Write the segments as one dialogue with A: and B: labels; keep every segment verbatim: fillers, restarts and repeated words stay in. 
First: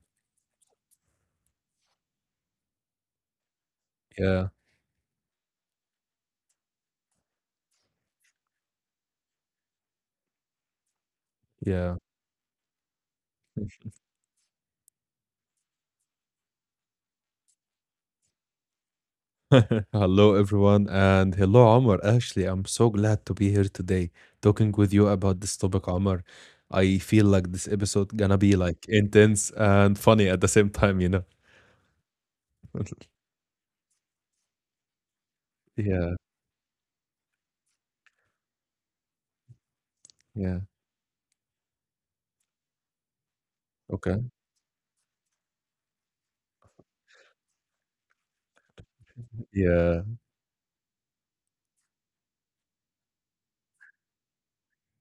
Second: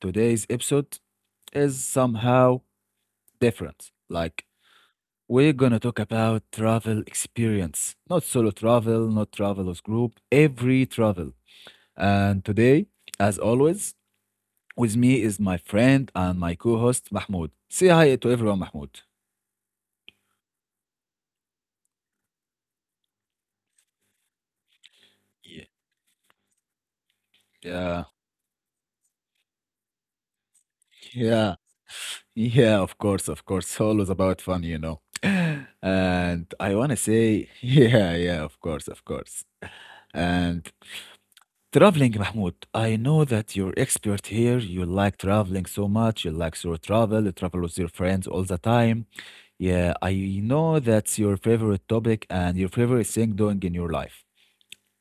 A: Today's episode is somehow different. Like,
B: Yeah,
A: we're gonna talk about travel experience, not solo travel, not travel with group, every travel.
B: yeah.
A: And today, as always, with me is my friend and my co host, Mahmoud. Say hi to everyone, Mahmoud.
B: Hello, everyone, and hello, Omar. Actually, I'm so glad to be here today talking with you about this
A: Yeah,
B: topic, Omar. I feel like this
A: yeah,
B: episode gonna be like intense and funny at the same time, you know?
A: yeah, yeah, of course, of course. Always about fun, you know.
B: Yeah,
A: And I want to say, yeah, yeah, of course, of course.
B: yeah.
A: And traveling, Mahmoud, I know that you're
B: Okay.
A: expert here. You like traveling so much. You like to travel, you travel with your friends all the time. Yeah,
B: Yeah.
A: I know that's your favorite topic and your favorite thing doing in your life,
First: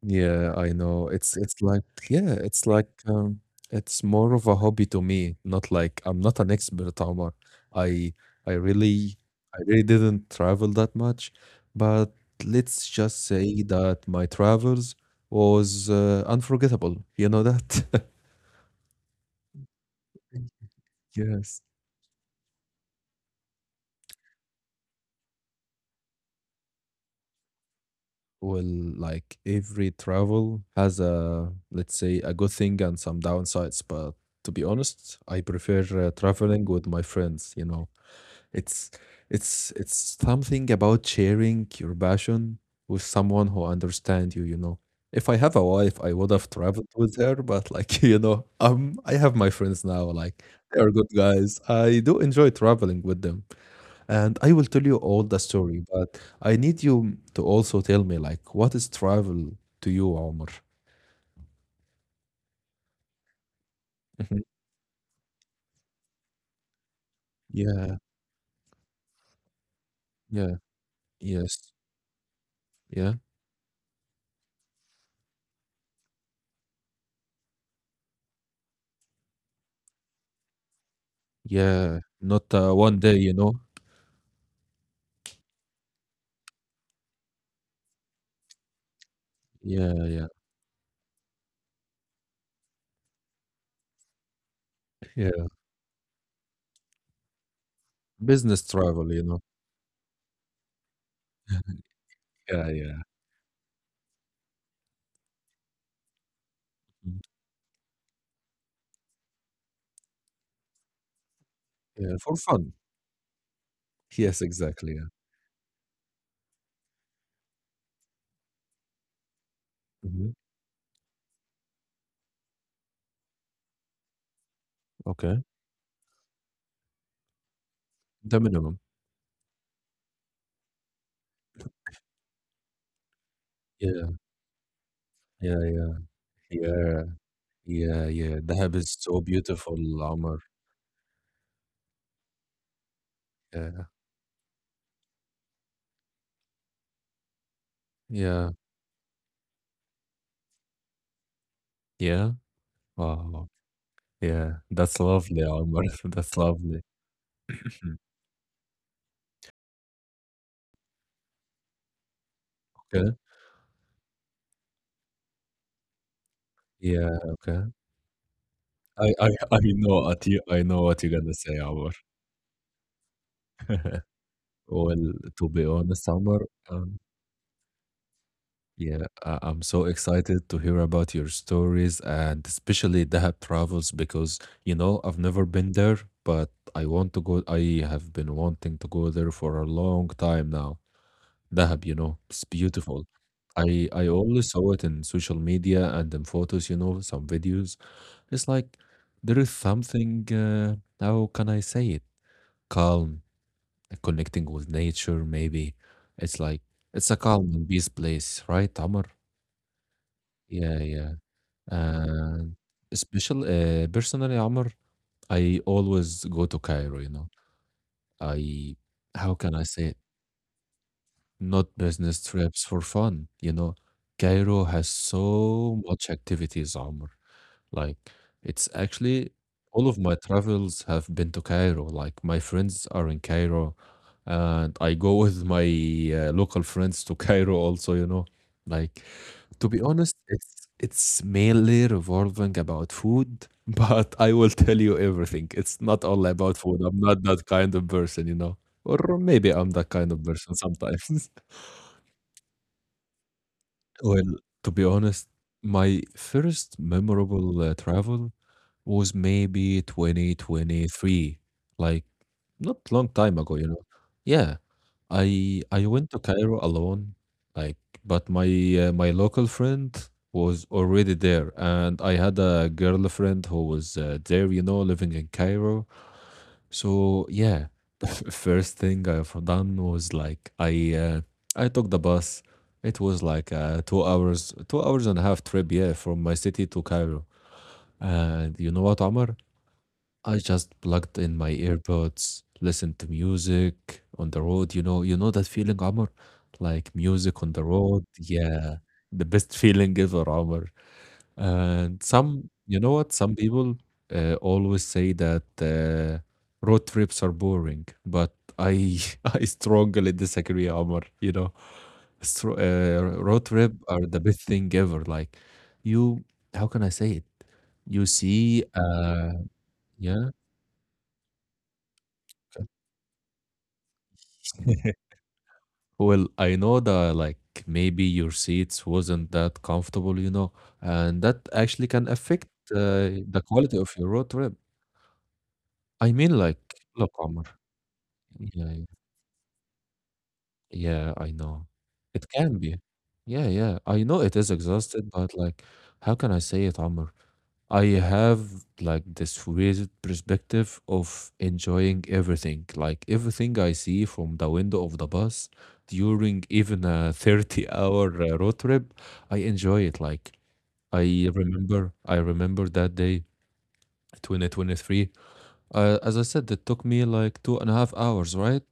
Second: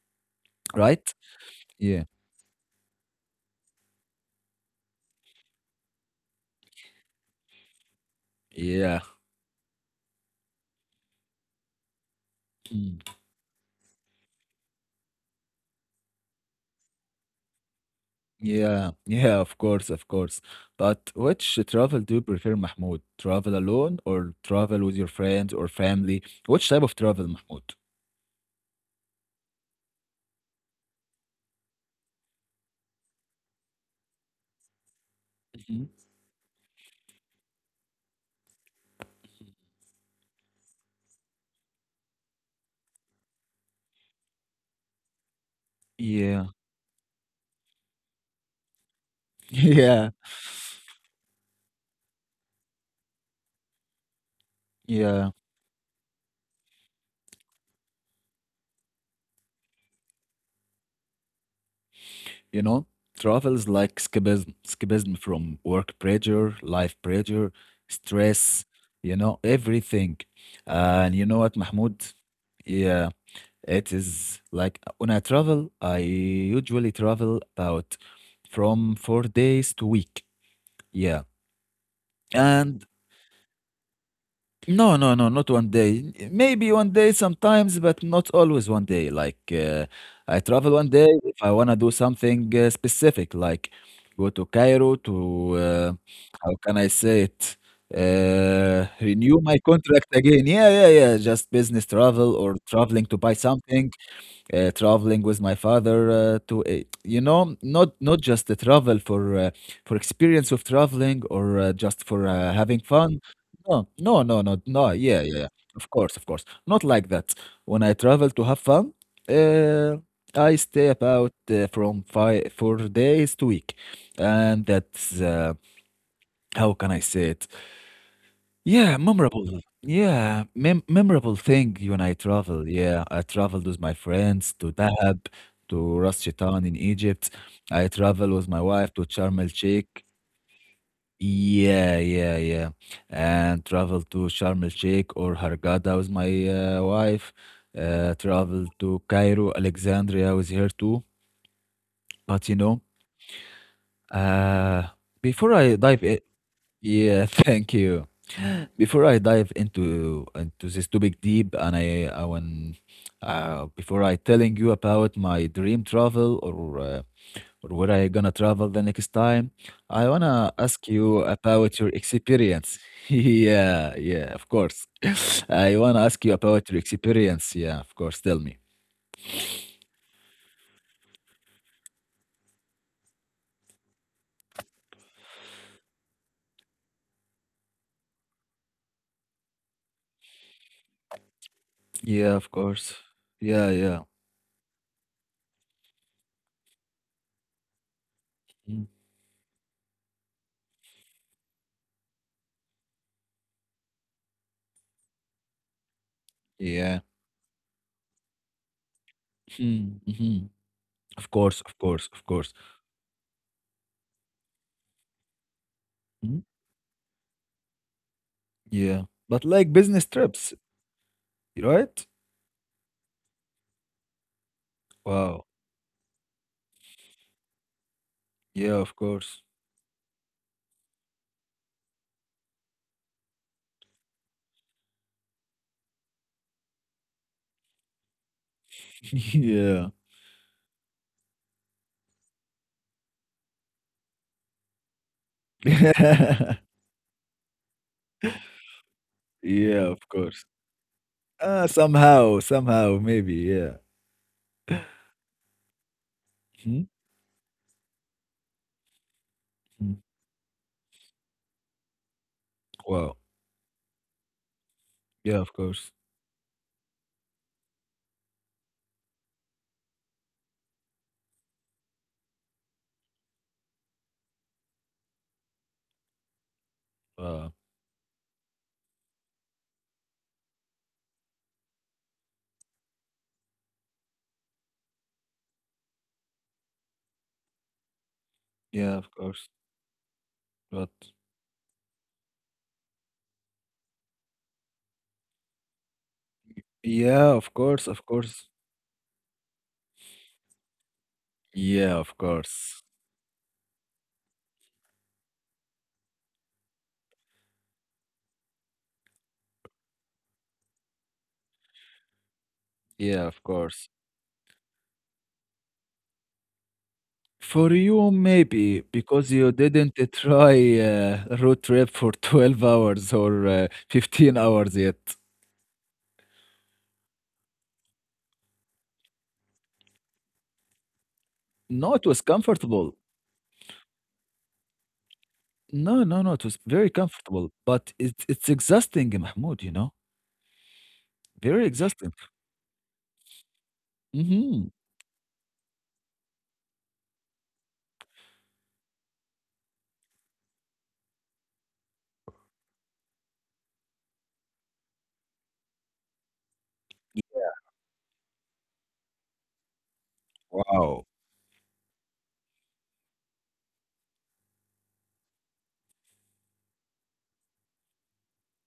B: Yeah, I know.
A: right?
B: It's it's like
A: Yeah.
B: yeah, it's like um it's more of a hobby to me, not like I'm not an expert, Omar. I I
A: Yeah.
B: really I really didn't travel that much, but let's
A: Mm.
B: just say that my travels was uh, unforgettable. You know that?
A: Yeah. Yeah, of course, of course. But
B: Yes.
A: which travel do you prefer, Mahmoud? Travel alone or travel with your friends or family? Which type of travel, Mahmoud?
B: Well, like every travel has a, let's say, a good thing and some downsides, but to be honest, I prefer
A: Mhm.
B: uh, traveling with my friends, you know. It's it's it's something about sharing your passion with someone who understands you, you know. If I have a wife, I would have
A: Yeah.
B: traveled with her, but like, you know, um, I have my friends now,
A: Yeah.
B: like they are good guys. I do enjoy traveling with them. And I will tell you all
A: Yeah.
B: the story, but I need you to also tell me like what is travel to you, Omar?
A: You know, travels like
B: Mhm.
A: escapism, escapism from work pressure, life pressure,
B: Yeah,
A: stress, you know, everything.
B: yeah,
A: And you know what,
B: yes,
A: Mahmoud?
B: yeah,
A: Yeah, it is like when I travel, I usually travel about from four days to week. Yeah.
B: yeah. Not uh,
A: And
B: one day, you know.
A: no, no, no, not one day. Maybe one day sometimes, but not always one day. Like
B: Yeah,
A: uh,
B: yeah,
A: I travel one day if I want to do something uh, specific, like go to Cairo
B: yeah.
A: to, uh, how can I say it,
B: Business
A: uh,
B: travel, you know?
A: renew my contract again. Yeah, yeah, yeah. Just business travel or
B: Yeah, yeah.
A: traveling to buy something. Uh, traveling with my father uh, to uh,
B: Mm.
A: you know not not just the travel for uh, for experience of traveling or uh, just
B: Yeah,
A: for
B: for
A: uh,
B: fun.
A: having fun. No, no,
B: Yes,
A: no, no,
B: exactly,
A: no,
B: yeah.
A: yeah, yeah, yeah. Of course, of course, not like that. When I travel to have fun, uh,
B: Mhm.
A: I stay about uh, from five four days to week, and that's
B: Okay.
A: uh, how can I say it,
B: The minimum.
A: yeah, memorable. Yeah, mem memorable thing when I travel. Yeah, I traveled with my
B: Yeah,
A: friends to Dahab,
B: yeah, yeah,
A: to Ras Shaitan in
B: yeah,
A: Egypt. I
B: yeah, yeah.
A: traveled with
B: The
A: my
B: Dahab is
A: wife to
B: so
A: Sharm
B: beautiful,
A: el-Sheikh.
B: Omar.
A: Yeah, yeah, yeah. And
B: Yeah,
A: traveled to Sharm el-Sheikh or Hurghada with my uh, wife. Uh,
B: yeah,
A: traveled to Cairo, Alexandria with her too.
B: yeah.
A: But you know,
B: Wow. Yeah,
A: uh,
B: that's lovely,
A: before I
B: Omar.
A: dive in,
B: That's lovely.
A: yeah, thank you. Before I dive into into this topic deep, and I, I want
B: Okay.
A: uh, before I telling you about my dream travel or uh,
B: Yeah, okay.
A: or where I gonna travel the
B: I,
A: next
B: I,
A: time,
B: I know
A: I
B: what you,
A: wanna
B: I know
A: ask
B: what you're
A: you
B: gonna say,
A: about
B: Omar.
A: your experience. Yeah, yeah, of course.
B: Well, to be
A: I
B: honest,
A: wanna ask you
B: Omar,
A: about your
B: um,
A: experience. Yeah, of course. Tell me.
B: yeah, I- I'm so excited to hear about your stories and especially Dahab travels because, you know, I've never been there, but I want to go. I have been wanting to go there for a long time now. Dahab, you know,
A: Yeah,
B: it's
A: of course.
B: beautiful.
A: Yeah,
B: I I
A: yeah.
B: only saw it in social media and in photos, you know, some videos. It's like
A: Mm.
B: there is something, uh, how can I say it? Calm, connecting with nature, maybe. It's like
A: Yeah.
B: it's a calm and peace place, right, Amr?
A: Mm-hmm. Mm-hmm.
B: Yeah, yeah.
A: Of course, of course, of
B: And
A: course.
B: special, uh, personally, Amr, I always go
A: Mm.
B: to Cairo, you know. I,
A: Yeah.
B: how
A: But
B: can I
A: like
B: say it?
A: business trips,
B: Not
A: right?
B: business trips for fun, you know. Cairo has
A: Wow.
B: so much activities, Amr. Like, it's
A: Yeah, of
B: actually
A: course.
B: all of my travels have been to Cairo. Like, my friends are in Cairo, and I go with my uh, local friends to Cairo also, you know. Like, to be
A: Yeah.
B: honest, it's it's mainly revolving about food, but I will tell you everything. It's not all about food. I'm not that kind of person, you know, or maybe I'm that
A: Yeah, of
B: kind of
A: course.
B: person sometimes.
A: Uh, somehow, somehow, maybe, yeah.
B: Well, to be honest, my first
A: Mhm.
B: memorable, uh, travel was maybe
A: Mm.
B: twenty twenty-three, like not long
A: Wow.
B: time ago, you know. Yeah,
A: Yeah, of
B: I I
A: course.
B: went to Cairo alone, like, but my uh, my local friend was already there, and I had a girlfriend who was uh, there, you know, living in Cairo. So
A: Uh,
B: yeah, the first thing I've done was like I uh, I took the bus. It was like uh, two hours, two hours and a half trip, yeah, from my city to Cairo. And you know what,
A: yeah, of
B: Omar?
A: course.
B: I just
A: But
B: plugged in my earbuds, listened to music on the road. You know, you know that feeling, Amr? Like
A: yeah,
B: music on
A: of
B: the
A: course,
B: road.
A: of course.
B: Yeah, the best feeling ever, Amr.
A: Yeah,
B: And
A: of
B: some, you
A: course.
B: know what? Some people uh, always say that uh, road trips are boring, but I I strongly disagree, Amr. You know, stro- uh,
A: Yeah,
B: road
A: of
B: trip
A: course.
B: are the best thing ever. Like, you, how can I say it? You
A: For you,
B: see,
A: maybe
B: uh,
A: because you
B: yeah.
A: didn't try uh, a road trip for twelve hours or uh, fifteen hours yet.
B: Well, I know that like maybe your seats wasn't that comfortable, you know, and that actually
A: No,
B: can
A: it was
B: affect
A: comfortable.
B: uh, the quality of your road trip.
A: No,
B: I
A: no,
B: mean,
A: no, it
B: like,
A: was very
B: look, Omar,
A: comfortable, but it's it's
B: yeah, yeah,
A: exhausting, Mahmoud, you know?
B: yeah, I know.
A: Very exhausting.
B: It can be. Yeah, yeah, I know it is
A: Mhm.
B: exhausted, but like, how can I say it, Omar? I have like this weird perspective of enjoying everything, like everything I see from the window of the bus during even a
A: Y
B: thirty hour uh, road trip. I enjoy it. Like
A: Wow.
B: I remember, I remember that day, twenty twenty-three. Uh, as I said, it took me like two and a half hours, right?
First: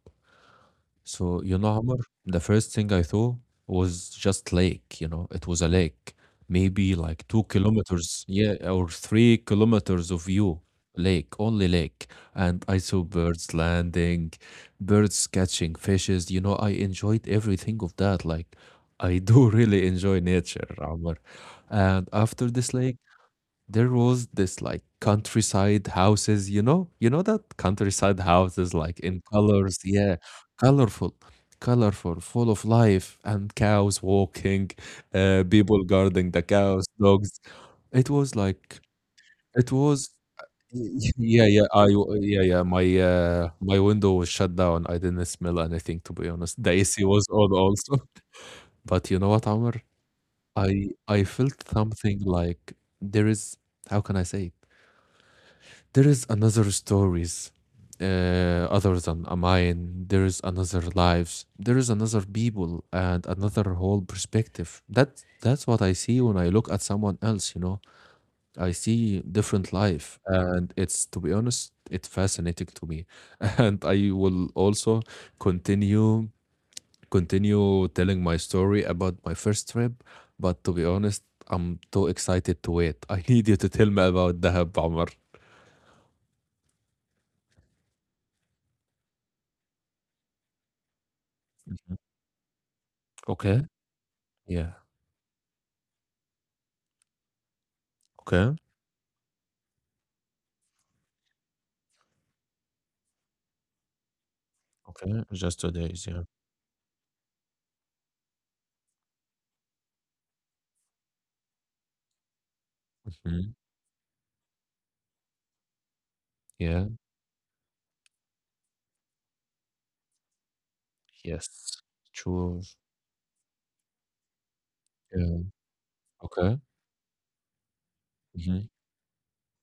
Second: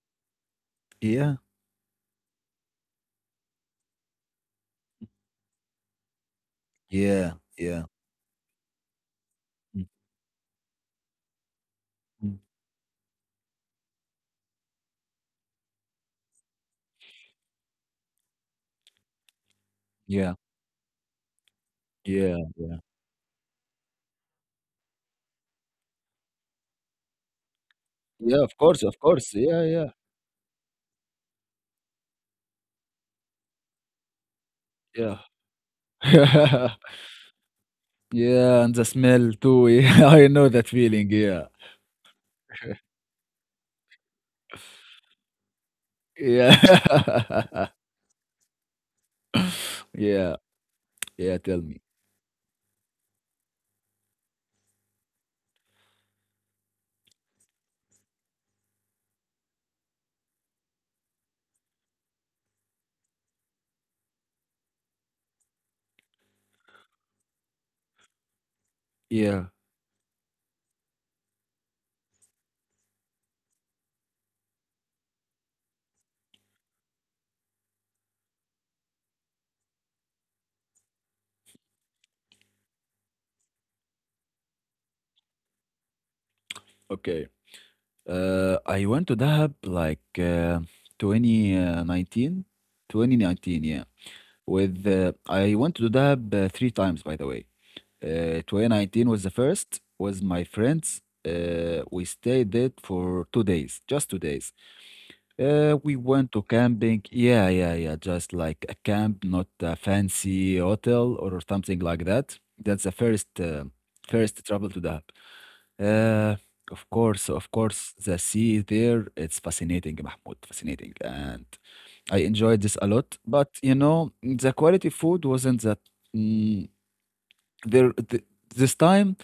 A: Yeah,
B: So, you know, Amr, the first thing I thought was just lake, you know, it was a lake, maybe like
A: yeah,
B: two
A: yeah.
B: kilometers, yeah, or three
A: Mm,
B: kilometers of view, lake, only lake.
A: mm.
B: And I saw birds landing, birds catching fishes. You know, I enjoyed everything of that. Like, I do really enjoy
A: Yeah,
B: nature, Amr. And
A: yeah,
B: after this
A: yeah.
B: lake, there was this like countryside houses, you know, you know that countryside
A: Yeah, of
B: houses
A: course, of
B: like in
A: course. Yeah,
B: colors,
A: yeah,
B: yeah, colorful, colorful, full of life, and cows walking,
A: yeah.
B: uh, people guarding the cows, dogs. It was
A: Yeah,
B: like
A: and the smell
B: it
A: too.
B: was,
A: Yeah, I know that
B: y- yeah,
A: feeling.
B: yeah,
A: Yeah.
B: I, w- yeah, yeah. My uh, my window was shut down. I didn't smell anything, to be honest. The A C was on
A: Yeah.
B: also, but you know what, Amr?
A: Yeah.
B: I I
A: Yeah, tell
B: felt
A: me.
B: something like there is. How can I say it? There is another stories uh, other than a mine. There is another lives, there is another people and another whole perspective. That that's what I see when I look at someone else, you know. I see
A: Yeah.
B: different life, and it's, to be honest, it's fascinating to me. And I will also continue continue telling my story about my first trip, but to be honest, I'm too excited to wait. I need you to tell me about Dahab, Omar.
A: Okay. Uh, I went to Dahab like uh,
B: Mhm.
A: twenty nineteen. twenty nineteen,
B: Okay,
A: yeah.
B: yeah.
A: with uh, I went to Dahab uh, three times, by the way. Uh,
B: Okay,
A: twenty nineteen was the first, was my friends. Uh, we stayed there for two days, just two days.
B: okay, just two
A: Uh, we
B: days, yeah.
A: went to camping. Yeah, yeah, yeah. Just like a camp, not a fancy hotel or something like that. That's the first,
B: Mhm.
A: uh, first travel to Dahab. Uh,
B: Yeah,
A: of course, of course, the sea there, it's fascinating, Mahmoud, fascinating. And
B: yes,
A: I enjoyed
B: sure,
A: this a lot, but you know, the quality food
B: yeah,
A: wasn't that.
B: okay,
A: Mm, there, th
B: mhm,
A: This time,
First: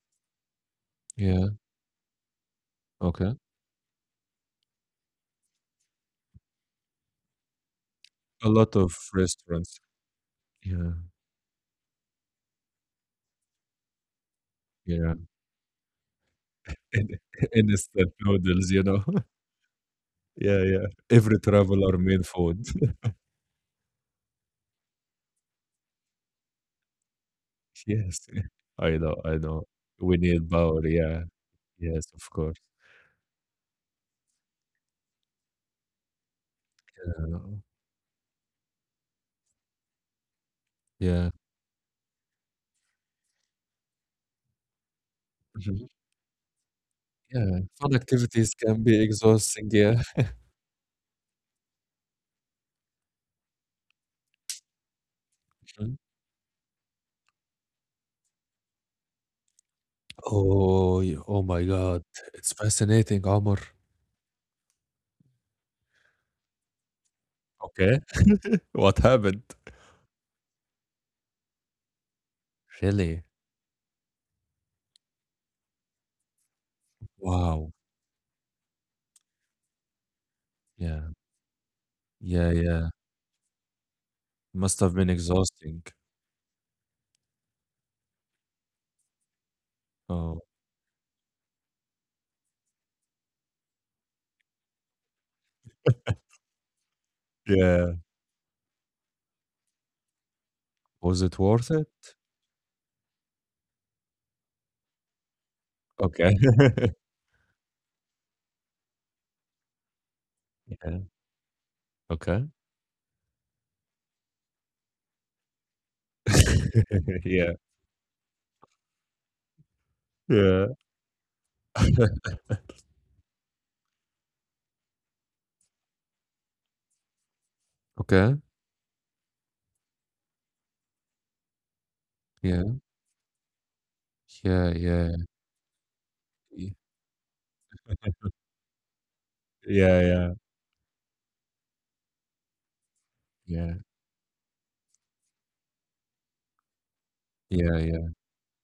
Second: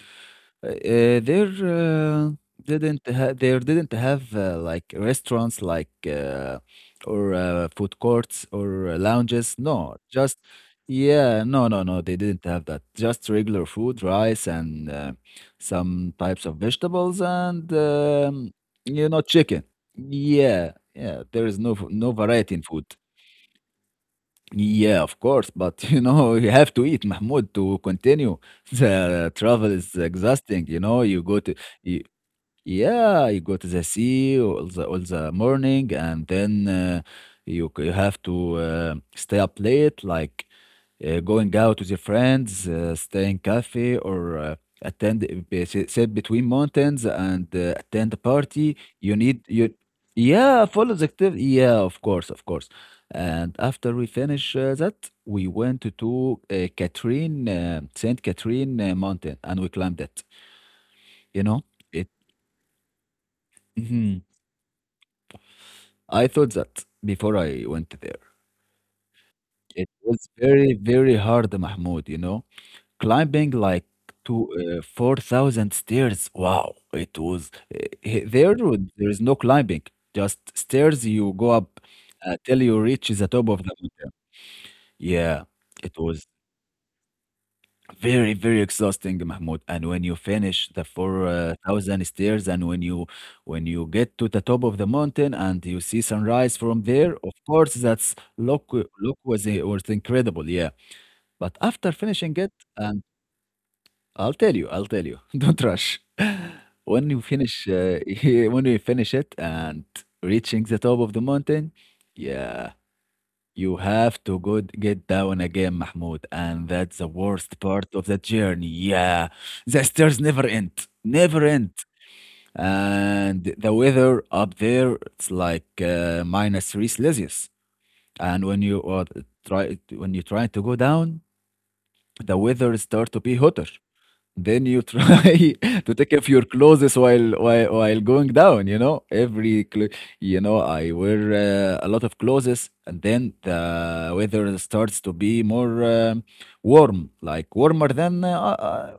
A: uh, uh,
B: yeah,
A: there uh, didn't ha
B: okay.
A: there didn't have uh, like restaurants like uh, or uh, food courts
B: A
A: or uh,
B: lot of
A: lounges. No,
B: restaurants.
A: just
B: Yeah,
A: yeah, no, no, no, they didn't have that. Just regular food, rice and uh,
B: yeah.
A: some types of vegetables
B: In
A: and
B: instant
A: um, you
B: noodles,
A: know,
B: you know?
A: chicken. Yeah,
B: Yeah,
A: yeah,
B: yeah.
A: there is no
B: Every
A: v- no
B: traveler
A: variety
B: main
A: in food.
B: food.
A: Yeah, of course, but you know, you have to eat, Mahmoud, to continue.
B: Yes,
A: The
B: I know,
A: travel
B: I
A: is
B: know. We
A: exhausting, you
B: need
A: know. You
B: power,
A: go to,
B: yeah.
A: you,
B: Yes, of course.
A: yeah, you go to the sea all the all the morning, and then uh, you
B: Yeah,
A: c- you have to uh, stay up late, like uh, going
B: yeah,
A: out with your friends, uh, staying cafe, or uh, attend be- sit sit
B: mhm,
A: between mountains and uh,
B: yeah.
A: attend a
B: Fun
A: party.
B: activities
A: You
B: can
A: need
B: be
A: you,
B: exhausting, yeah.
A: yeah, follow the activity. Yeah, of course, of course. And after we finish uh, that, we went to
B: Mhm.
A: to, uh, Catherine, uh, Saint Catherine uh, Mountain, and we climbed it. You
B: Oh, y
A: know,
B: oh my
A: it.
B: god, it's fascinating, Omar.
A: Mhm. I thought that before I went there.
B: Okay. What happened?
A: It was very, very hard, Mahmoud, you know. Climbing
B: Really?
A: like to uh, four thousand stairs. Wow, it was uh,
B: Wow.
A: he- there. would- there is no climbing, just stairs. You
B: Yeah.
A: go up uh, till you
B: Yeah,
A: reach the
B: yeah.
A: top of the mountain.
B: Must have
A: Yeah,
B: been
A: it
B: exhausting.
A: was very, very exhausting, Mahmoud. And when you finish
B: Oh.
A: the four thousand stairs, and when you when you get to the top of the mountain and you see sunrise from there, of course, that's
B: Yeah.
A: look look was eh, was incredible. Yeah, but
B: Was it
A: after
B: worth
A: finishing it
B: it?
A: and I'll tell you, I'll tell you. Don't rush.
B: Okay.
A: When you finish, uh, when you finish it and reaching the top of the
B: Yeah.
A: mountain, yeah,
B: Okay.
A: you have to go d- get down again, Mahmoud. And that's the worst part
B: Yeah.
A: of the journey. Yeah, the stairs never end,
B: Yeah.
A: never end. And the weather up there, it's like uh, minus three Celsius. And when
B: Okay.
A: you uh, try, when you try to go down, the weather start
B: Yeah.
A: to be hotter, then you
B: Yeah, yeah.
A: try to take off your clothes
B: Y
A: while while while going down, you know? Every cl
B: Yeah,
A: You know,
B: yeah.
A: I wear, uh, a lot of clothes, and then
B: Yeah.
A: the weather starts to be more, um, warm, like warmer
B: Yeah,
A: than, uh,
B: yeah.
A: uh,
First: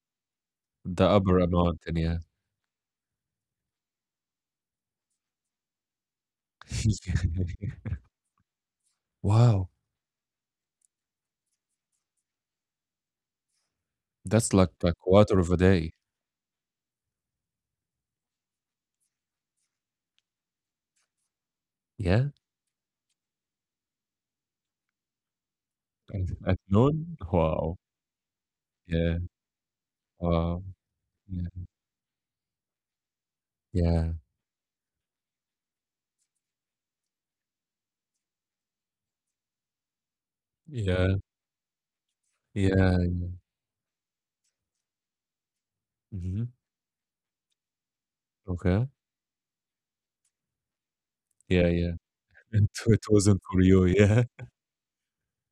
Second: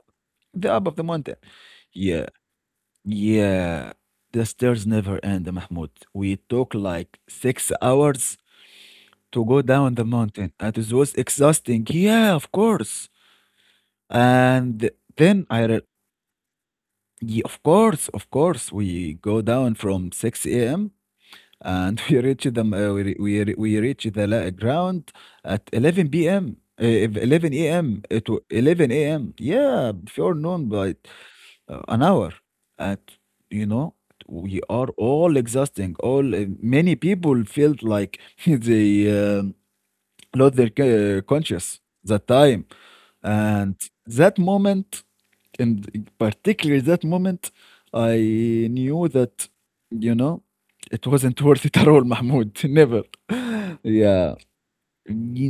A: the up of
B: The
A: the mountain.
B: upper amount and yeah.
A: Yeah, yeah. The stairs never end, Mahmoud. We took like six hours to go
B: Wow.
A: down the mountain, and it was exhausting. Yeah, of course.
B: That's like
A: And
B: a quarter
A: then
B: of a
A: I re
B: day.
A: Ye of course, of course. We go down from six a m and we
B: Yeah?
A: reach the m uh, we re we re we reach the la ground at
B: At
A: 11 PM,
B: at
A: uh, ev
B: noon?
A: 11
B: Wow.
A: AM, it wa 11
B: Yeah.
A: AM. Yeah, before
B: Wow.
A: noon, but
B: Yeah.
A: uh, an hour. At you know,
B: Yeah.
A: we are all exhausting, all uh, many people felt like they, um lost their
B: Yeah.
A: ca- conscious that time
B: Yeah.
A: and that moment and
B: Mhm.
A: particularly that moment I
B: Okay.
A: knew that, you know, it wasn't worth
B: Yeah,
A: it at
B: yeah.
A: all, Mahmoud.
B: It it
A: Never.
B: wasn't for you, yeah.
A: Yeah,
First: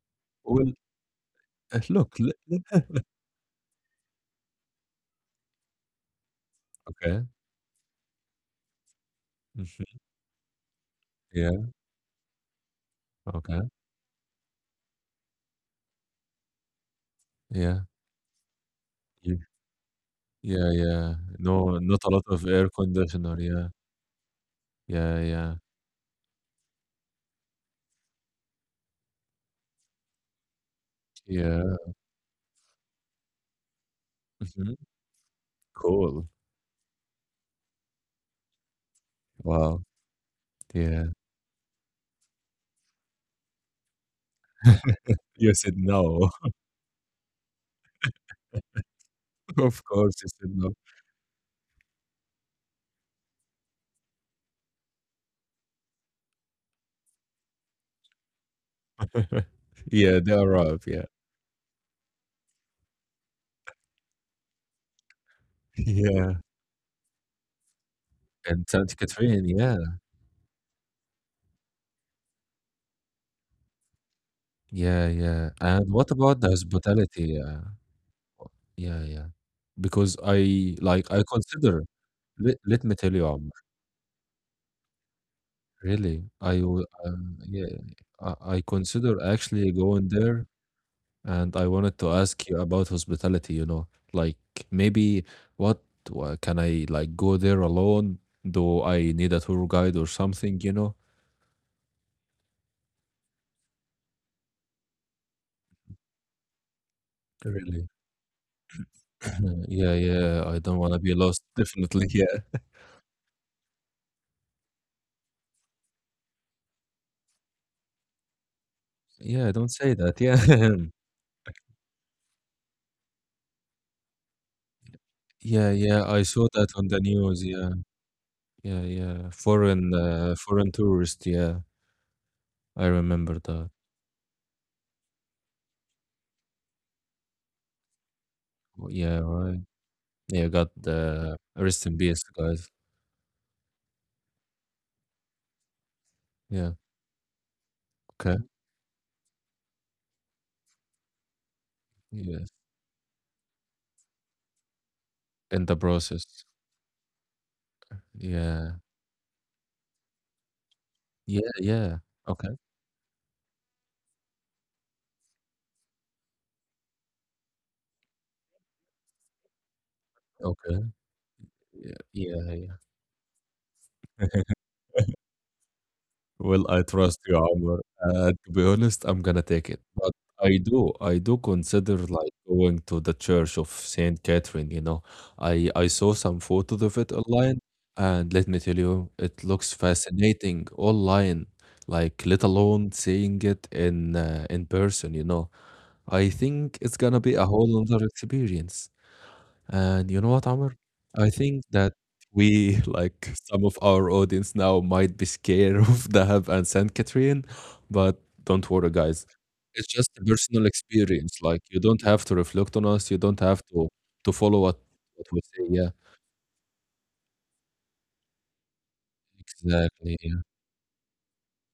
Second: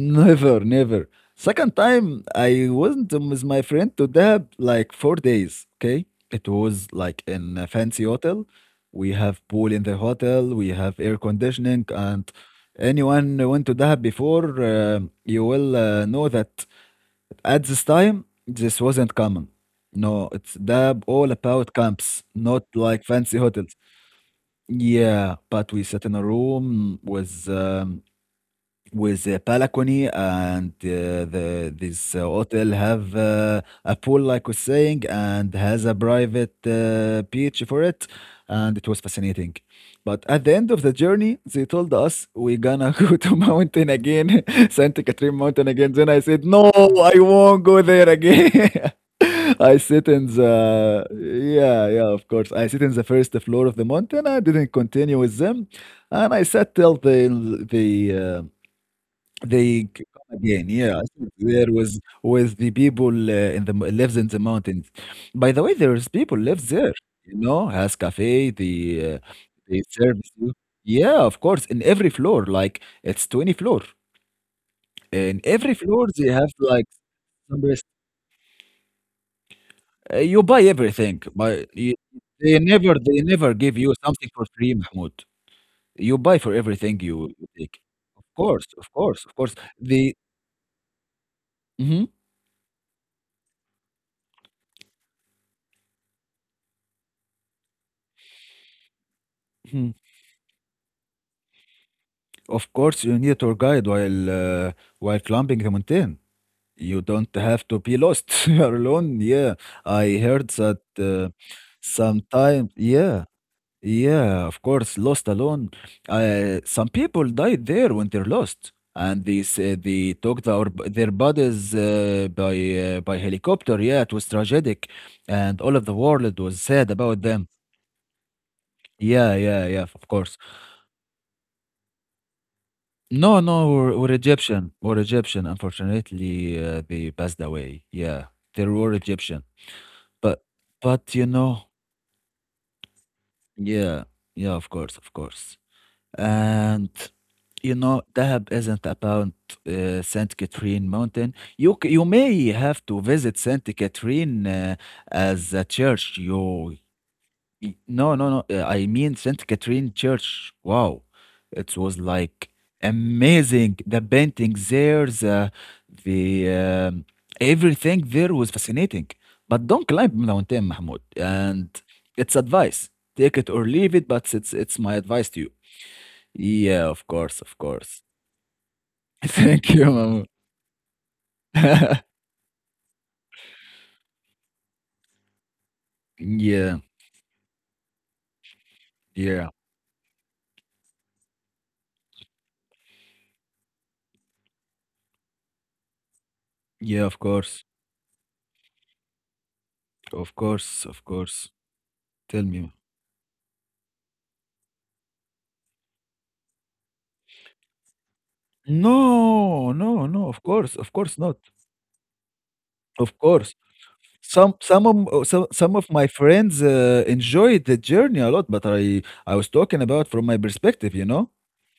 A: never,
B: Well,
A: never. Second
B: uh, look,
A: time,
B: le le
A: I wasn't with my friend to Dahab like four days. Okay, it was like
B: okay.
A: in a fancy hotel. We have pool in the
B: Mhm.
A: hotel. We have air
B: Yeah,
A: conditioning. And anyone who
B: okay.
A: went to Dahab before, uh, you will uh, know that at this
B: Yeah.
A: time this wasn't
B: Ye
A: common. No, it's
B: yeah,
A: Dahab
B: yeah.
A: all about
B: No, not a
A: camps,
B: lot of
A: not
B: air
A: like fancy
B: conditioner, yeah.
A: hotels.
B: Yeah,
A: Yeah,
B: yeah.
A: but we sat in a room with um, with a balcony and uh, the
B: Yeah.
A: this uh, hotel have uh, a pool like was
B: Mhm.
A: saying and has a
B: Cool.
A: private uh, beach for it, and it was fascinating.
B: Wow.
A: But at the end of the
B: Yeah.
A: journey they told us we're gonna go to mountain again, Santa Catherine
B: You
A: mountain
B: said
A: again. Then I
B: no.
A: said no, I won't go there again. I
B: Of
A: sit
B: course
A: in
B: you said no.
A: the yeah, yeah, of course, I sit in the first floor of the mountain. I didn't continue with them, and I sat till the the uh, they c
B: Yeah, they
A: come again,
B: arrived,
A: yeah. I
B: yeah.
A: There was with the people uh, in the m lives in the mountains. By the way, there is
B: Yeah.
A: people lives there, you know, has cafe,
B: And
A: the
B: Saint
A: uh,
B: Catherine, yeah.
A: they serve you. Yeah, of course, in every floor, like it's twenty floor.
B: Yeah,
A: In
B: yeah.
A: every
B: And
A: floor,
B: what
A: they
B: about the
A: have like
B: hospitality? Yeah.
A: some rest
B: Yeah, yeah. Because
A: uh,
B: I
A: you buy
B: like, I
A: everything,
B: consider
A: but you
B: let let
A: they
B: me tell you,
A: never they
B: Omar,
A: never give you something for free, Mahmoud.
B: really,
A: You buy
B: I
A: for
B: will,
A: everything you
B: um,
A: you
B: yeah,
A: take.
B: I,
A: Of
B: I
A: course, of
B: consider
A: course, of course.
B: actually going
A: The
B: there, and I wanted
A: Mhm.
B: to ask you about hospitality, you know, like maybe what, wha- can I like go there alone? Do I need a tour guide or something, you know?
A: Of course, you need a tour guide while uh, while climbing the mountain. You don't have to
B: Really?
A: be lost. You are alone. Yeah,
B: Yeah,
A: I
B: yeah,
A: heard
B: I
A: that
B: don't want to be
A: uh,
B: lost, definitely. Yeah.
A: sometimes. Yeah, yeah. Of course, lost alone. Uh, some people died there when they're lost, and they
B: Yeah, don't
A: say
B: say
A: they
B: that. Yeah.
A: took their their bodies uh, by uh, by helicopter. Yeah, it was tragic, and
B: Yeah,
A: all of the
B: yeah, I
A: world
B: saw
A: was
B: that
A: sad
B: on the
A: about them.
B: news. Yeah, yeah, yeah.
A: Yeah, yeah, yeah.
B: Foreign,
A: Of
B: uh,
A: course.
B: foreign tourist. Yeah, I
A: No,
B: remember
A: no,
B: that.
A: we're, we're Egyptian. We're Egyptian. Unfortunately, uh, they passed away. Yeah, they were
B: Well, yeah,
A: Egyptian.
B: right.
A: But,
B: Yeah, got
A: but you
B: the
A: know,
B: rest in peace, guys.
A: yeah, yeah, of course, of course.
B: Yeah.
A: And you know,
B: Okay.
A: Dahab isn't about uh, Saint Catherine Mountain. You c- you may
B: Yes.
A: have to visit Saint Catherine uh, as a
B: In the
A: church.
B: process.
A: You Y- No, no, no. uh,
B: Yeah.
A: I mean Saint Catherine Church. Wow,
B: Yeah.
A: it was
B: Yeah.
A: like
B: Okay.
A: amazing. The paintings there, the the um, everything there was fascinating. But don't climb mountain,
B: Okay.
A: Mahmoud. And
B: Yeah.
A: it's
B: Yeah. Yeah.
A: advice. Take it or leave it, but it's it's my advice to you.
B: Well,
A: Yeah,
B: I
A: of
B: trust
A: course,
B: you,
A: of
B: Amr.
A: course.
B: Uh, to be honest, I'm gonna
A: Thank
B: take
A: you,
B: it. But
A: Mahmoud.
B: I do, I do consider like going to the Church of Saint Catherine. You know, I I saw some
A: Yeah,
B: photos of it online, and let me tell you, it
A: yeah,
B: looks fascinating online. Like, let alone seeing it in uh, in person. You know I think it's
A: yeah. Of
B: gonna be a
A: course,
B: whole other experience. And you know
A: of
B: what, Amr?
A: course, of
B: I
A: course.
B: think that
A: Tell me.
B: we, like some of our audience now, might be scared of Dahab and Saint Catherine, but don't worry, guys.
A: No,
B: It's
A: no,
B: just a
A: no, of
B: personal
A: course, of course not.
B: experience. Like you don't have to reflect on us.
A: Of
B: You don't
A: course.
B: have to to
A: Some
B: follow what
A: some of m uh,
B: what we
A: so
B: say.
A: some of
B: Yeah,
A: my friends, uh, enjoyed the journey a lot, but I I was talking about
B: exactly.
A: from my perspective, you know?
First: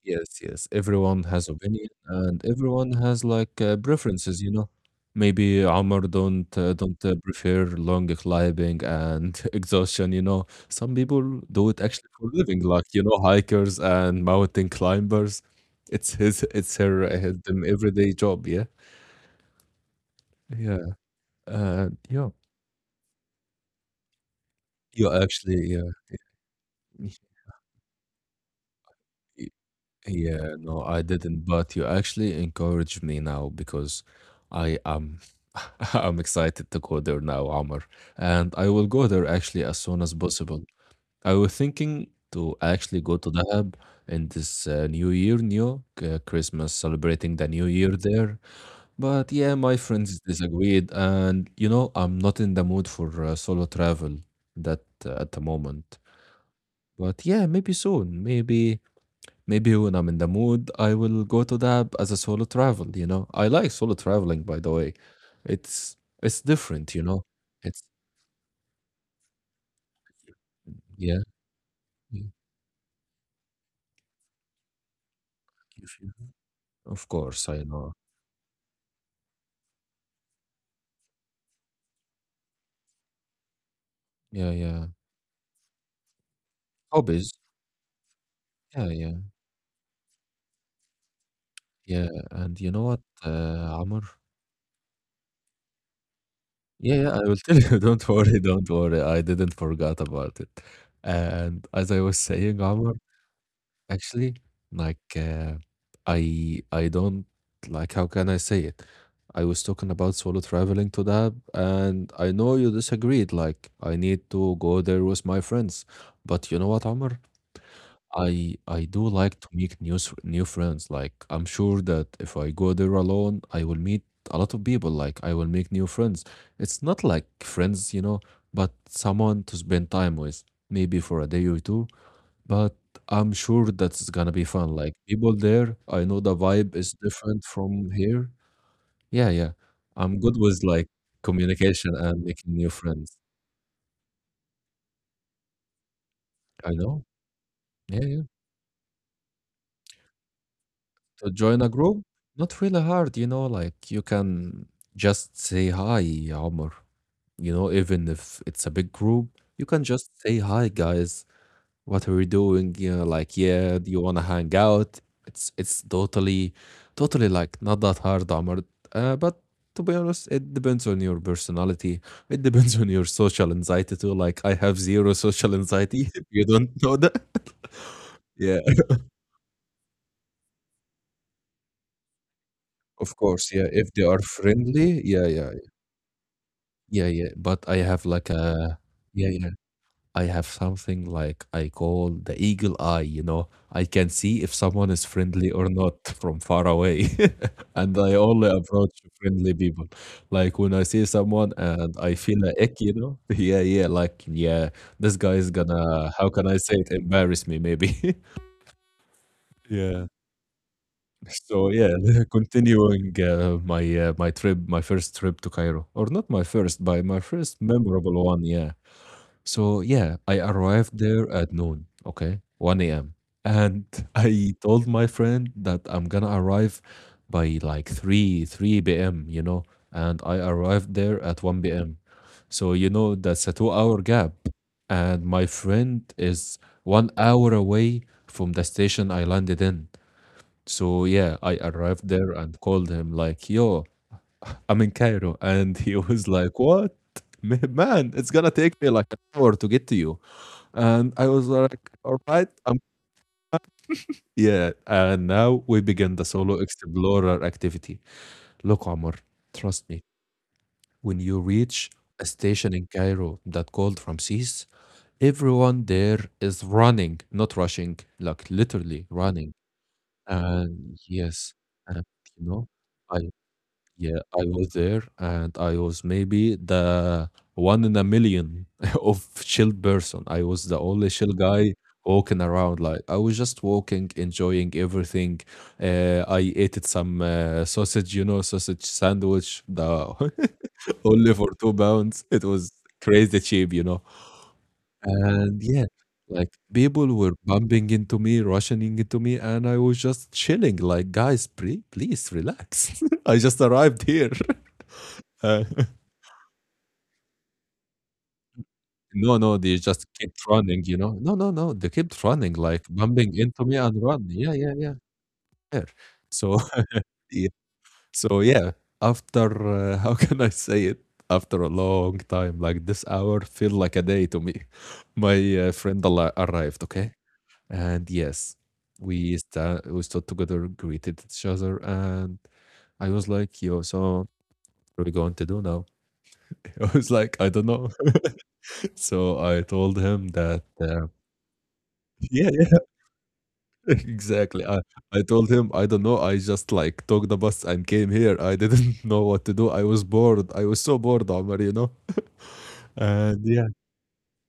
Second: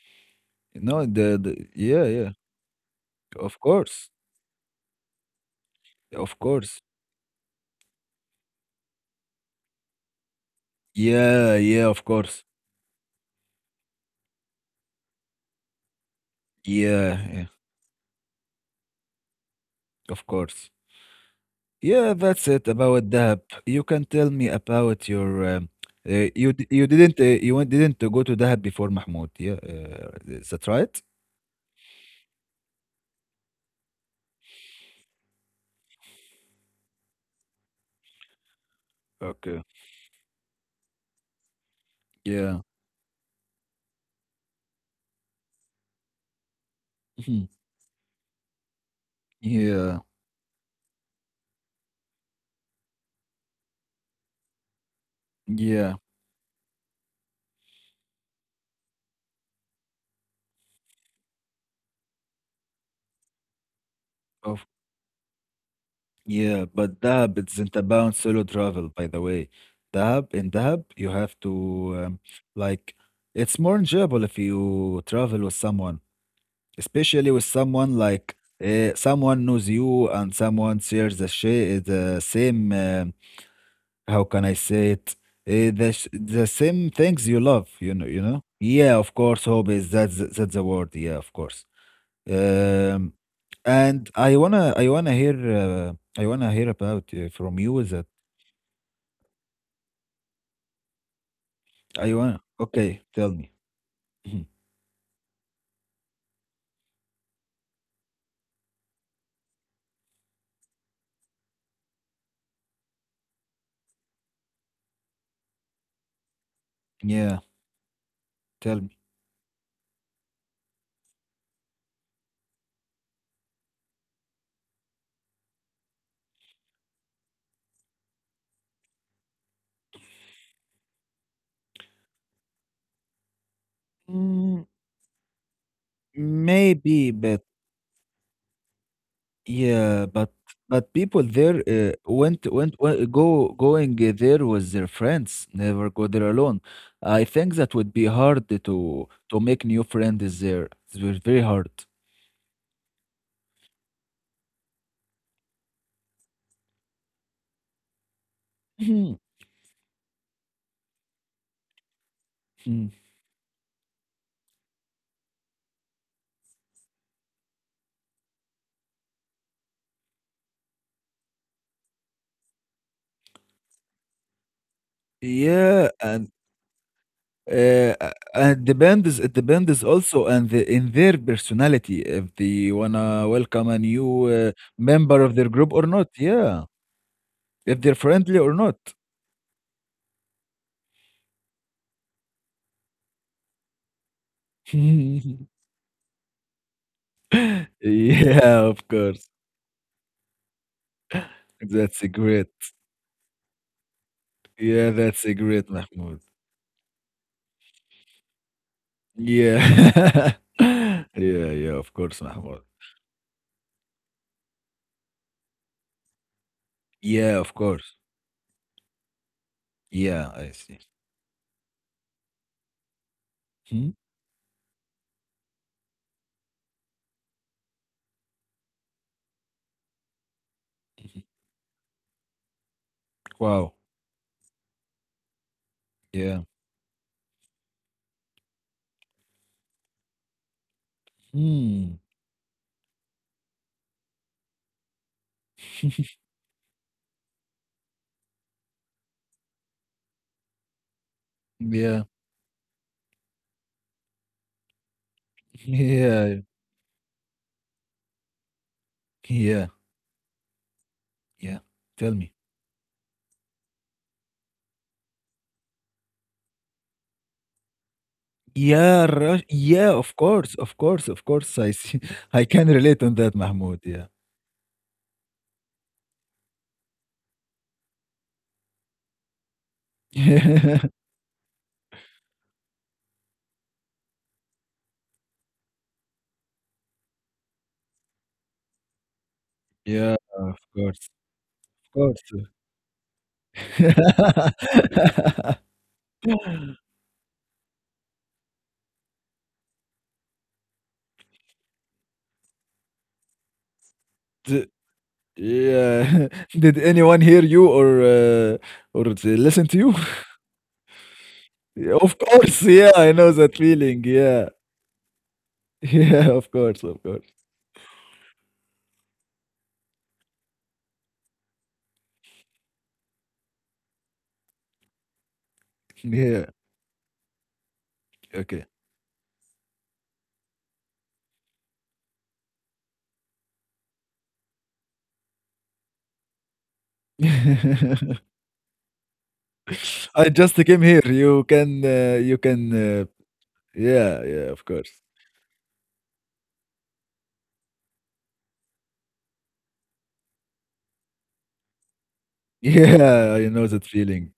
B: Yes, yes.
A: You know,
B: Everyone
A: the
B: has
A: the
B: opinion
A: yeah, yeah.
B: and everyone has
A: Of
B: like uh,
A: course.
B: preferences, you know. Maybe Omar
A: Of
B: don't uh,
A: course.
B: don't uh, prefer long climbing and exhaustion, you know. Some people
A: Yeah,
B: do it
A: yeah, of
B: actually for
A: course.
B: living, like you know, hikers and mountain climbers. It's his, it's her,
A: Yeah,
B: uh,
A: yeah.
B: them everyday job, yeah,
A: Of course.
B: yeah, uh,
A: Yeah,
B: yeah.
A: that's it about Dahab. You can tell me
B: You
A: about your, um,
B: actually,
A: uh, you di you
B: yeah.
A: didn't, uh, you went didn't go to Dahab before, Mahmoud. Yeah, uh,
B: Yeah,
A: is that
B: no, I
A: right?
B: didn't, but you actually encouraged me now because I am I'm excited to go there now, Amr. And I will go there actually
A: Okay.
B: as soon as possible. I was thinking to
A: Yeah.
B: actually go to Dahab in this uh, New Year, new uh, Christmas, celebrating the
A: Mhm.
B: New Year there. But yeah, my
A: Yeah.
B: friends disagreed, and you know, I'm not in the mood for uh, solo travel that uh, at the moment.
A: Yeah.
B: But yeah, maybe soon, maybe Maybe when I'm in the mood, I will go to the app as a solo travel, you know? I like solo traveling, by the
A: Of
B: way. It's it's
A: Yeah,
B: different, you
A: but
B: know?
A: Dahab, it's
B: It's
A: not about solo travel, by the way. Dahab, in Dahab,
B: yeah,
A: you have to,
B: yeah,
A: um, like, it's more enjoyable if you travel with
B: if
A: someone,
B: you- Of
A: especially
B: course,
A: with
B: I know.
A: someone like uh, someone knows you and someone shares the sha- the same, um, how
B: Yeah,
A: can I
B: yeah.
A: say it? Uh, the sh- the same
B: Hobbies.
A: things you love, you know, you know?
B: Yeah,
A: Yeah,
B: yeah,
A: of course, hobbies, that's that's the word. Yeah, of course.
B: yeah. And you know what,
A: Um,
B: uh, Amr?
A: and I wanna I wanna hear uh, I wanna hear
B: Yeah, yeah,
A: about
B: I will
A: uh,
B: tell
A: from
B: you.
A: you
B: Don't
A: that
B: worry, don't worry. I didn't forget about it. And as I was
A: I want.
B: saying, Amr,
A: Okay, tell me.
B: actually,
A: Mhm.
B: like, uh, I I don't, like how can I say it? I was talking about solo traveling to that, and I know you disagreed. Like, I need to go there with my friends, but you know what, Omar?
A: Yeah,
B: I I
A: tell
B: do
A: me.
B: like to make new s- new friends. Like, I'm sure that if I go there alone, I will meet a lot of people. Like, I will make new friends. It's not like friends, you know, but someone to spend time with, maybe for a day or two, but I'm sure that's gonna be fun.
A: Mm,
B: Like people there, I know the vibe is
A: maybe,
B: different
A: but
B: from here. Yeah, yeah.
A: yeah,
B: I'm good
A: but
B: with like
A: but people there
B: communication
A: uh,
B: and making
A: went
B: new
A: went
B: friends.
A: went- go going uh, there with their friends. Never go there
B: I
A: alone.
B: know.
A: I think that
B: Yeah,
A: would be
B: yeah.
A: hard to to make new friends there. It's
B: To
A: very very
B: join a
A: hard.
B: group, not really hard, you know, like you can just say hi, Omar. You know, even if it's a big group,
A: Mhm.
B: you can just say hi, guys. What are we doing? You
A: Mm.
B: know, like, yeah, do you wanna hang out? It's it's totally, totally like not that hard, Amr. Uh, but to be honest, it depends on your personality. It depends on your social anxiety too. Like, I have zero social
A: Yeah,
B: anxiety. If
A: and
B: you don't know that,
A: Uh, uh,
B: yeah,
A: and depends it depends also and the, in their personality if they
B: of
A: wanna
B: course, yeah.
A: welcome
B: If
A: a
B: they are
A: new uh,
B: friendly, yeah,
A: member of
B: yeah,
A: their group or not. Yeah,
B: yeah, yeah. But I
A: if
B: have
A: they're
B: like
A: friendly or
B: a
A: not.
B: yeah, yeah. I have something like I call the eagle eye, you know. I can see if someone is friendly or not from far away. And I only
A: Yeah,
B: approach
A: of course.
B: friendly people. Like when I see someone and
A: That's
B: I
A: a
B: feel
A: great.
B: a ick, you know? Yeah, yeah, like, yeah,
A: Yeah,
B: this guy
A: that's a
B: is
A: great
B: gonna, how
A: Mahmoud.
B: can I say it, embarrass me maybe. Yeah.
A: Yeah. Yeah,
B: So
A: yeah,
B: yeah,
A: of course, Mahmoud.
B: continuing uh, my uh, my trip, my first trip to Cairo, or not my first, but my
A: Yeah,
B: first
A: of course.
B: memorable one. Yeah, so yeah, I
A: Yeah, I see.
B: arrived there at noon, okay, one a m. And
A: Hmm?
B: I told my friend that I'm gonna arrive by like three three p m, you know, and I arrived there at one p m. So, you know, that's a two
A: Wow.
B: hour gap. And my friend
A: Yeah.
B: is one hour away from the station I landed in. So yeah, I
A: Hmm.
B: arrived there and called him like, yo, I'm in Cairo. And he was like, what? Man, it's gonna take me like an hour to get to you. And I was like,
A: Yeah.
B: all right, um, yeah. And now we begin the
A: Yeah.
B: solo explorer activity. Look, Omar,
A: Yeah.
B: trust me, when you
A: Yeah.
B: reach a
A: Tell me.
B: station in Cairo that called Ramses, everyone there is running, not rushing, like literally
A: Yeah,
B: running.
A: Rush yeah, of course, of
B: And
A: course, of
B: yes,
A: course. I
B: and
A: see.
B: you
A: I
B: know,
A: can relate
B: I,
A: on that, Mahmoud.
B: yeah,
A: Yeah.
B: I was there, and I was maybe the one in a million of chill person. I was the only chill guy walking around. Like I was just walking, enjoying everything. Uh, I ate some uh, sausage, you know, sausage sandwich, the
A: Yeah, of
B: only
A: course,
B: for two
A: of
B: pounds. It
A: course.
B: was crazy cheap, you know. And yeah, like people were bumping into me, rushing into me, and I was just chilling. Like, guys, pre- please relax. I just arrived here.
A: D
B: Uh,
A: yeah. Did anyone hear you or uh, or
B: no,
A: they
B: no, they
A: listen to you?
B: just kept running, you know? No, no, no, they
A: Yeah,
B: kept
A: of
B: running,
A: course,
B: like
A: yeah, I
B: bumping
A: know
B: into
A: that
B: me and
A: feeling.
B: run. Yeah,
A: Yeah.
B: yeah, yeah, fair.
A: Yeah, of
B: So,
A: course, of course.
B: yeah, so yeah, after, uh, how can I say it? After a long time, like this hour feel like a day to me. My uh, friend al-
A: Yeah.
B: arrived, okay? And yes,
A: Okay.
B: we, sta we stood together, greeted each other, and I was like, yo, so what are we going to do now? I was like, I don't know. So I told him that,
A: I just
B: uh,
A: came here. You can,
B: yeah,
A: uh, you can, uh, yeah,
B: exactly. I,
A: yeah, of
B: I
A: course.
B: told him, I don't know. I just like took the bus and came here. I didn't know what to do. I was bored. I was so bored, Omar, you know? And
A: Yeah, I
B: yeah.
A: know that feeling.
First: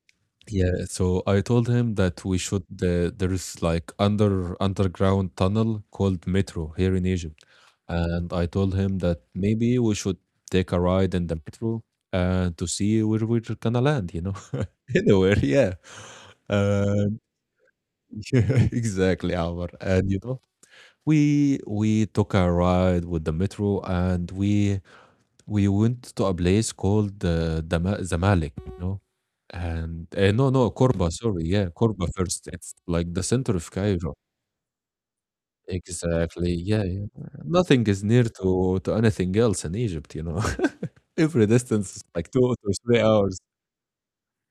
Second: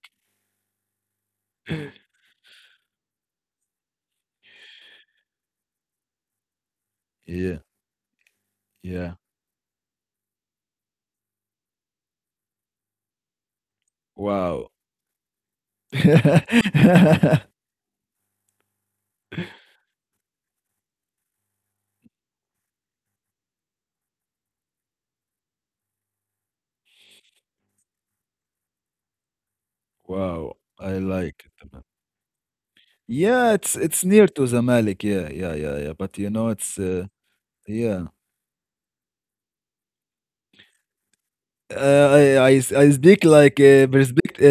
B: Yeah. So I told him that we should, uh, there's like under underground tunnel called Metro here in Egypt.
A: Yeah,
B: And I told him
A: yeah.
B: that maybe we should take a ride in the metro and to see where we're gonna land, you know?
A: Wow.
B: Anywhere, yeah. And yeah, exactly, Omar. And you know, we we took a ride with the metro and we we went to a place called uh, Dama- Zamalek, you know, and uh, no,
A: Wow,
B: no,
A: I
B: Korba, sorry,
A: like
B: yeah,
A: it, man.
B: Korba first. It's like the center
A: Yeah,
B: of
A: it's it's
B: Cairo.
A: near to Zamalek. Yeah, yeah, yeah, yeah. But you
B: Exactly,
A: know, it's
B: yeah, yeah.
A: uh,
B: Nothing is
A: yeah.
B: near to to anything else in Egypt, you know. Every distance is
A: Uh,
B: like
A: I,
B: two
A: I s-
B: to
A: I
B: three
A: speak
B: hours.
A: like uh, respect uh,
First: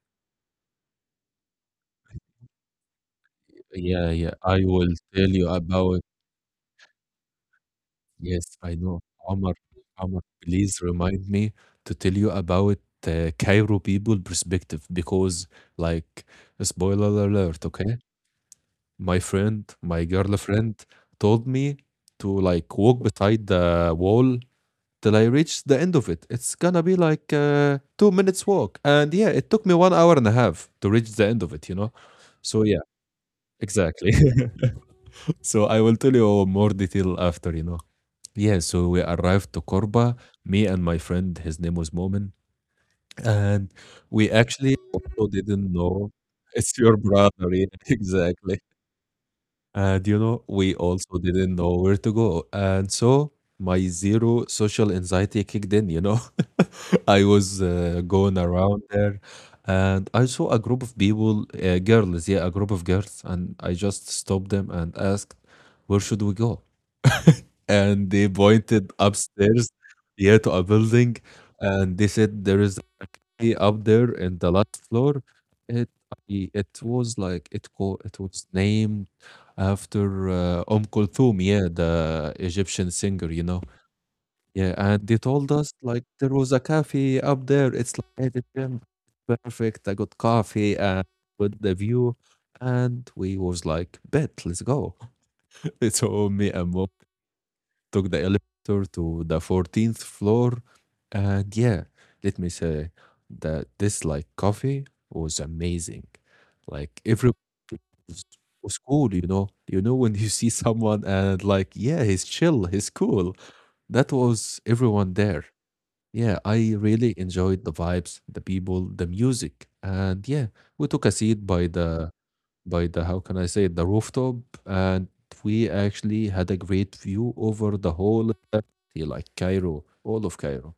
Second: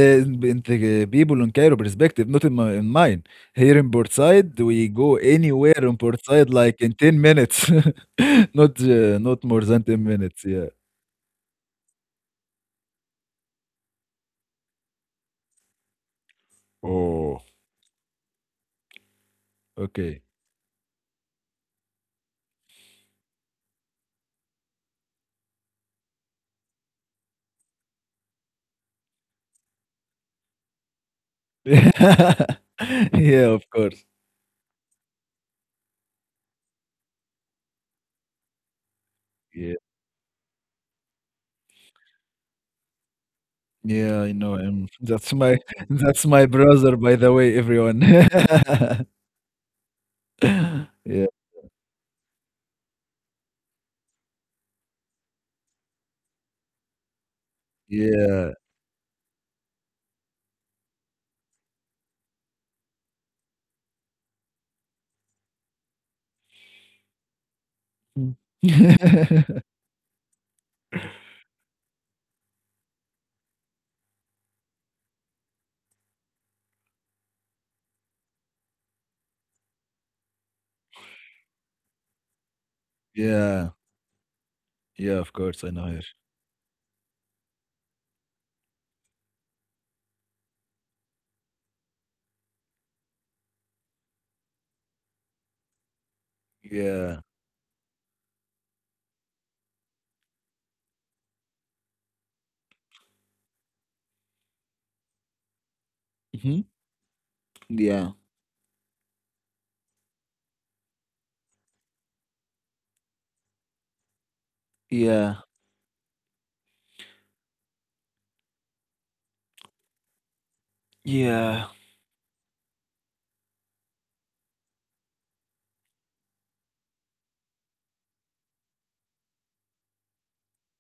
A: in the uh, people in Cairo perspective, not in my in mine. Here in
B: Yeah, yeah.
A: Portside,
B: I
A: we
B: will
A: go
B: tell you
A: anywhere in
B: about,
A: Portside like in ten minutes,
B: yes, I
A: not
B: know.
A: uh, not
B: Omar,
A: more than ten
B: Omar,
A: minutes. Yeah.
B: please remind me to tell you about uh, Cairo people perspective because, like, spoiler
A: Oh,
B: alert, okay? My friend, my
A: okay.
B: girlfriend told me to like walk beside the wall till I reach the end of it. It's gonna be like uh, two minutes walk, and yeah, it took me one hour and a half to reach the end of it, you know? So yeah,
A: Yeah, of course.
B: exactly. So I will tell you more detail after, you know. Yeah, so we arrived to
A: Yeah.
B: Korba, me and my friend, his name was Momin, and
A: Yeah,
B: we
A: I know
B: actually
A: him.
B: also
A: That's my
B: didn't know
A: that's my
B: it's your
A: brother, by the
B: brother,
A: way,
B: yeah,
A: everyone.
B: exactly. And you know, we also
A: Yeah,
B: didn't know where to go. And so my zero social anxiety kicked in, you know. I was uh, going
A: yeah.
B: around there and I saw a group of people, uh, girls, yeah, a group of girls, and I just stopped them and asked, where should we go? And they
A: Mm.
B: pointed upstairs, yeah, to a building, and they said there is a cafe up there in the last floor. It i- it was like it co it was named after uh, Umm Kulthum, yeah, the Egyptian singer, you know.
A: Yeah,
B: Yeah, and
A: yeah,
B: they
A: of
B: told
A: course, I
B: us
A: know her.
B: like there was a cafe up there. It's like at the gym, perfect. I got coffee and with the view, and we was like, bet, let's go. So me and Mom
A: Yeah.
B: took the elevator to the fourteenth floor. And yeah, let me say that this like coffee was amazing.
A: Mhm.
B: Like everyone
A: Yeah,
B: was, was cool, you know. You know when you see someone and like, yeah, he's chill, he's cool. That was everyone
A: yeah,
B: there. Yeah, I really enjoyed the vibes, the people, the music. And yeah, we took a seat by
A: yeah,
B: the, by the how can I say it, the rooftop, and we actually had a great view over the whole of the city, like Cairo, all of Cairo.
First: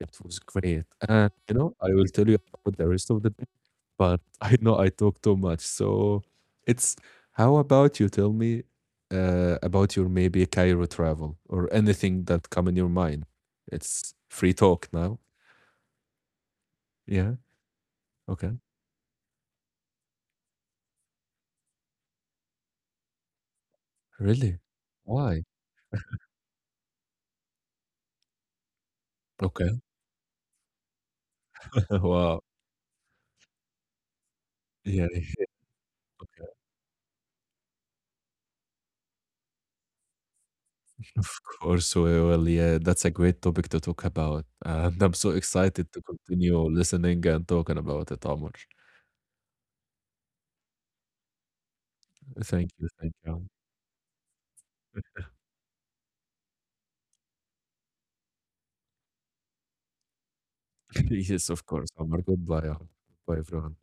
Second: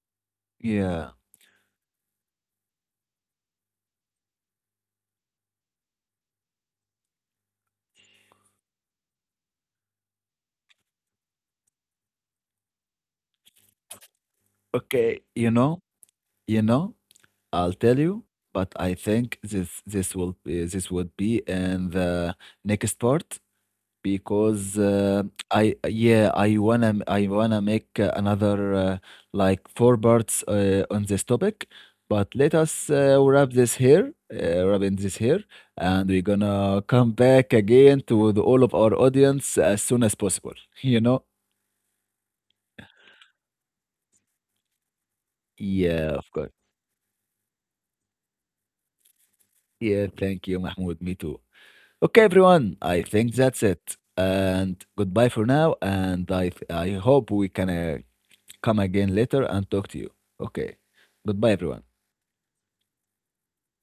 B: It was great,
A: yeah.
B: and you know I will tell you about the rest of the day, but I know I talk too much, so it's, how about you tell me uh, about your maybe Cairo travel or anything that come in your mind? It's free talk now.
A: Okay, you know, you know,
B: Yeah.
A: I'll tell you,
B: Okay.
A: but I think this this will be this would be in the next part.
B: Really?
A: Because uh,
B: Why?
A: I yeah I wanna I wanna make uh, another uh, like
B: Okay.
A: four parts uh, on this topic. But
B: Wow.
A: let us uh, wrap this here, uh, wrap in
B: Yeah.
A: this here, and we're gonna come back again to the, all of our audience as soon as possible. You know?
B: Also, well, yeah, that's a great topic to talk about, and I'm so excited to
A: Yeah, of course.
B: continue listening and talking about it, Omar.
A: Yeah, thank you, Mahmoud. Me too. Okay,
B: Thank
A: everyone.
B: you,
A: I
B: thank
A: think
B: you.
A: that's it. And goodbye for now. And I th- I hope we can uh, come again later and talk to you. Okay.
B: Yes,
A: Goodbye,
B: of
A: everyone.
B: course, Omar. Goodbye, Omar. Goodbye, everyone.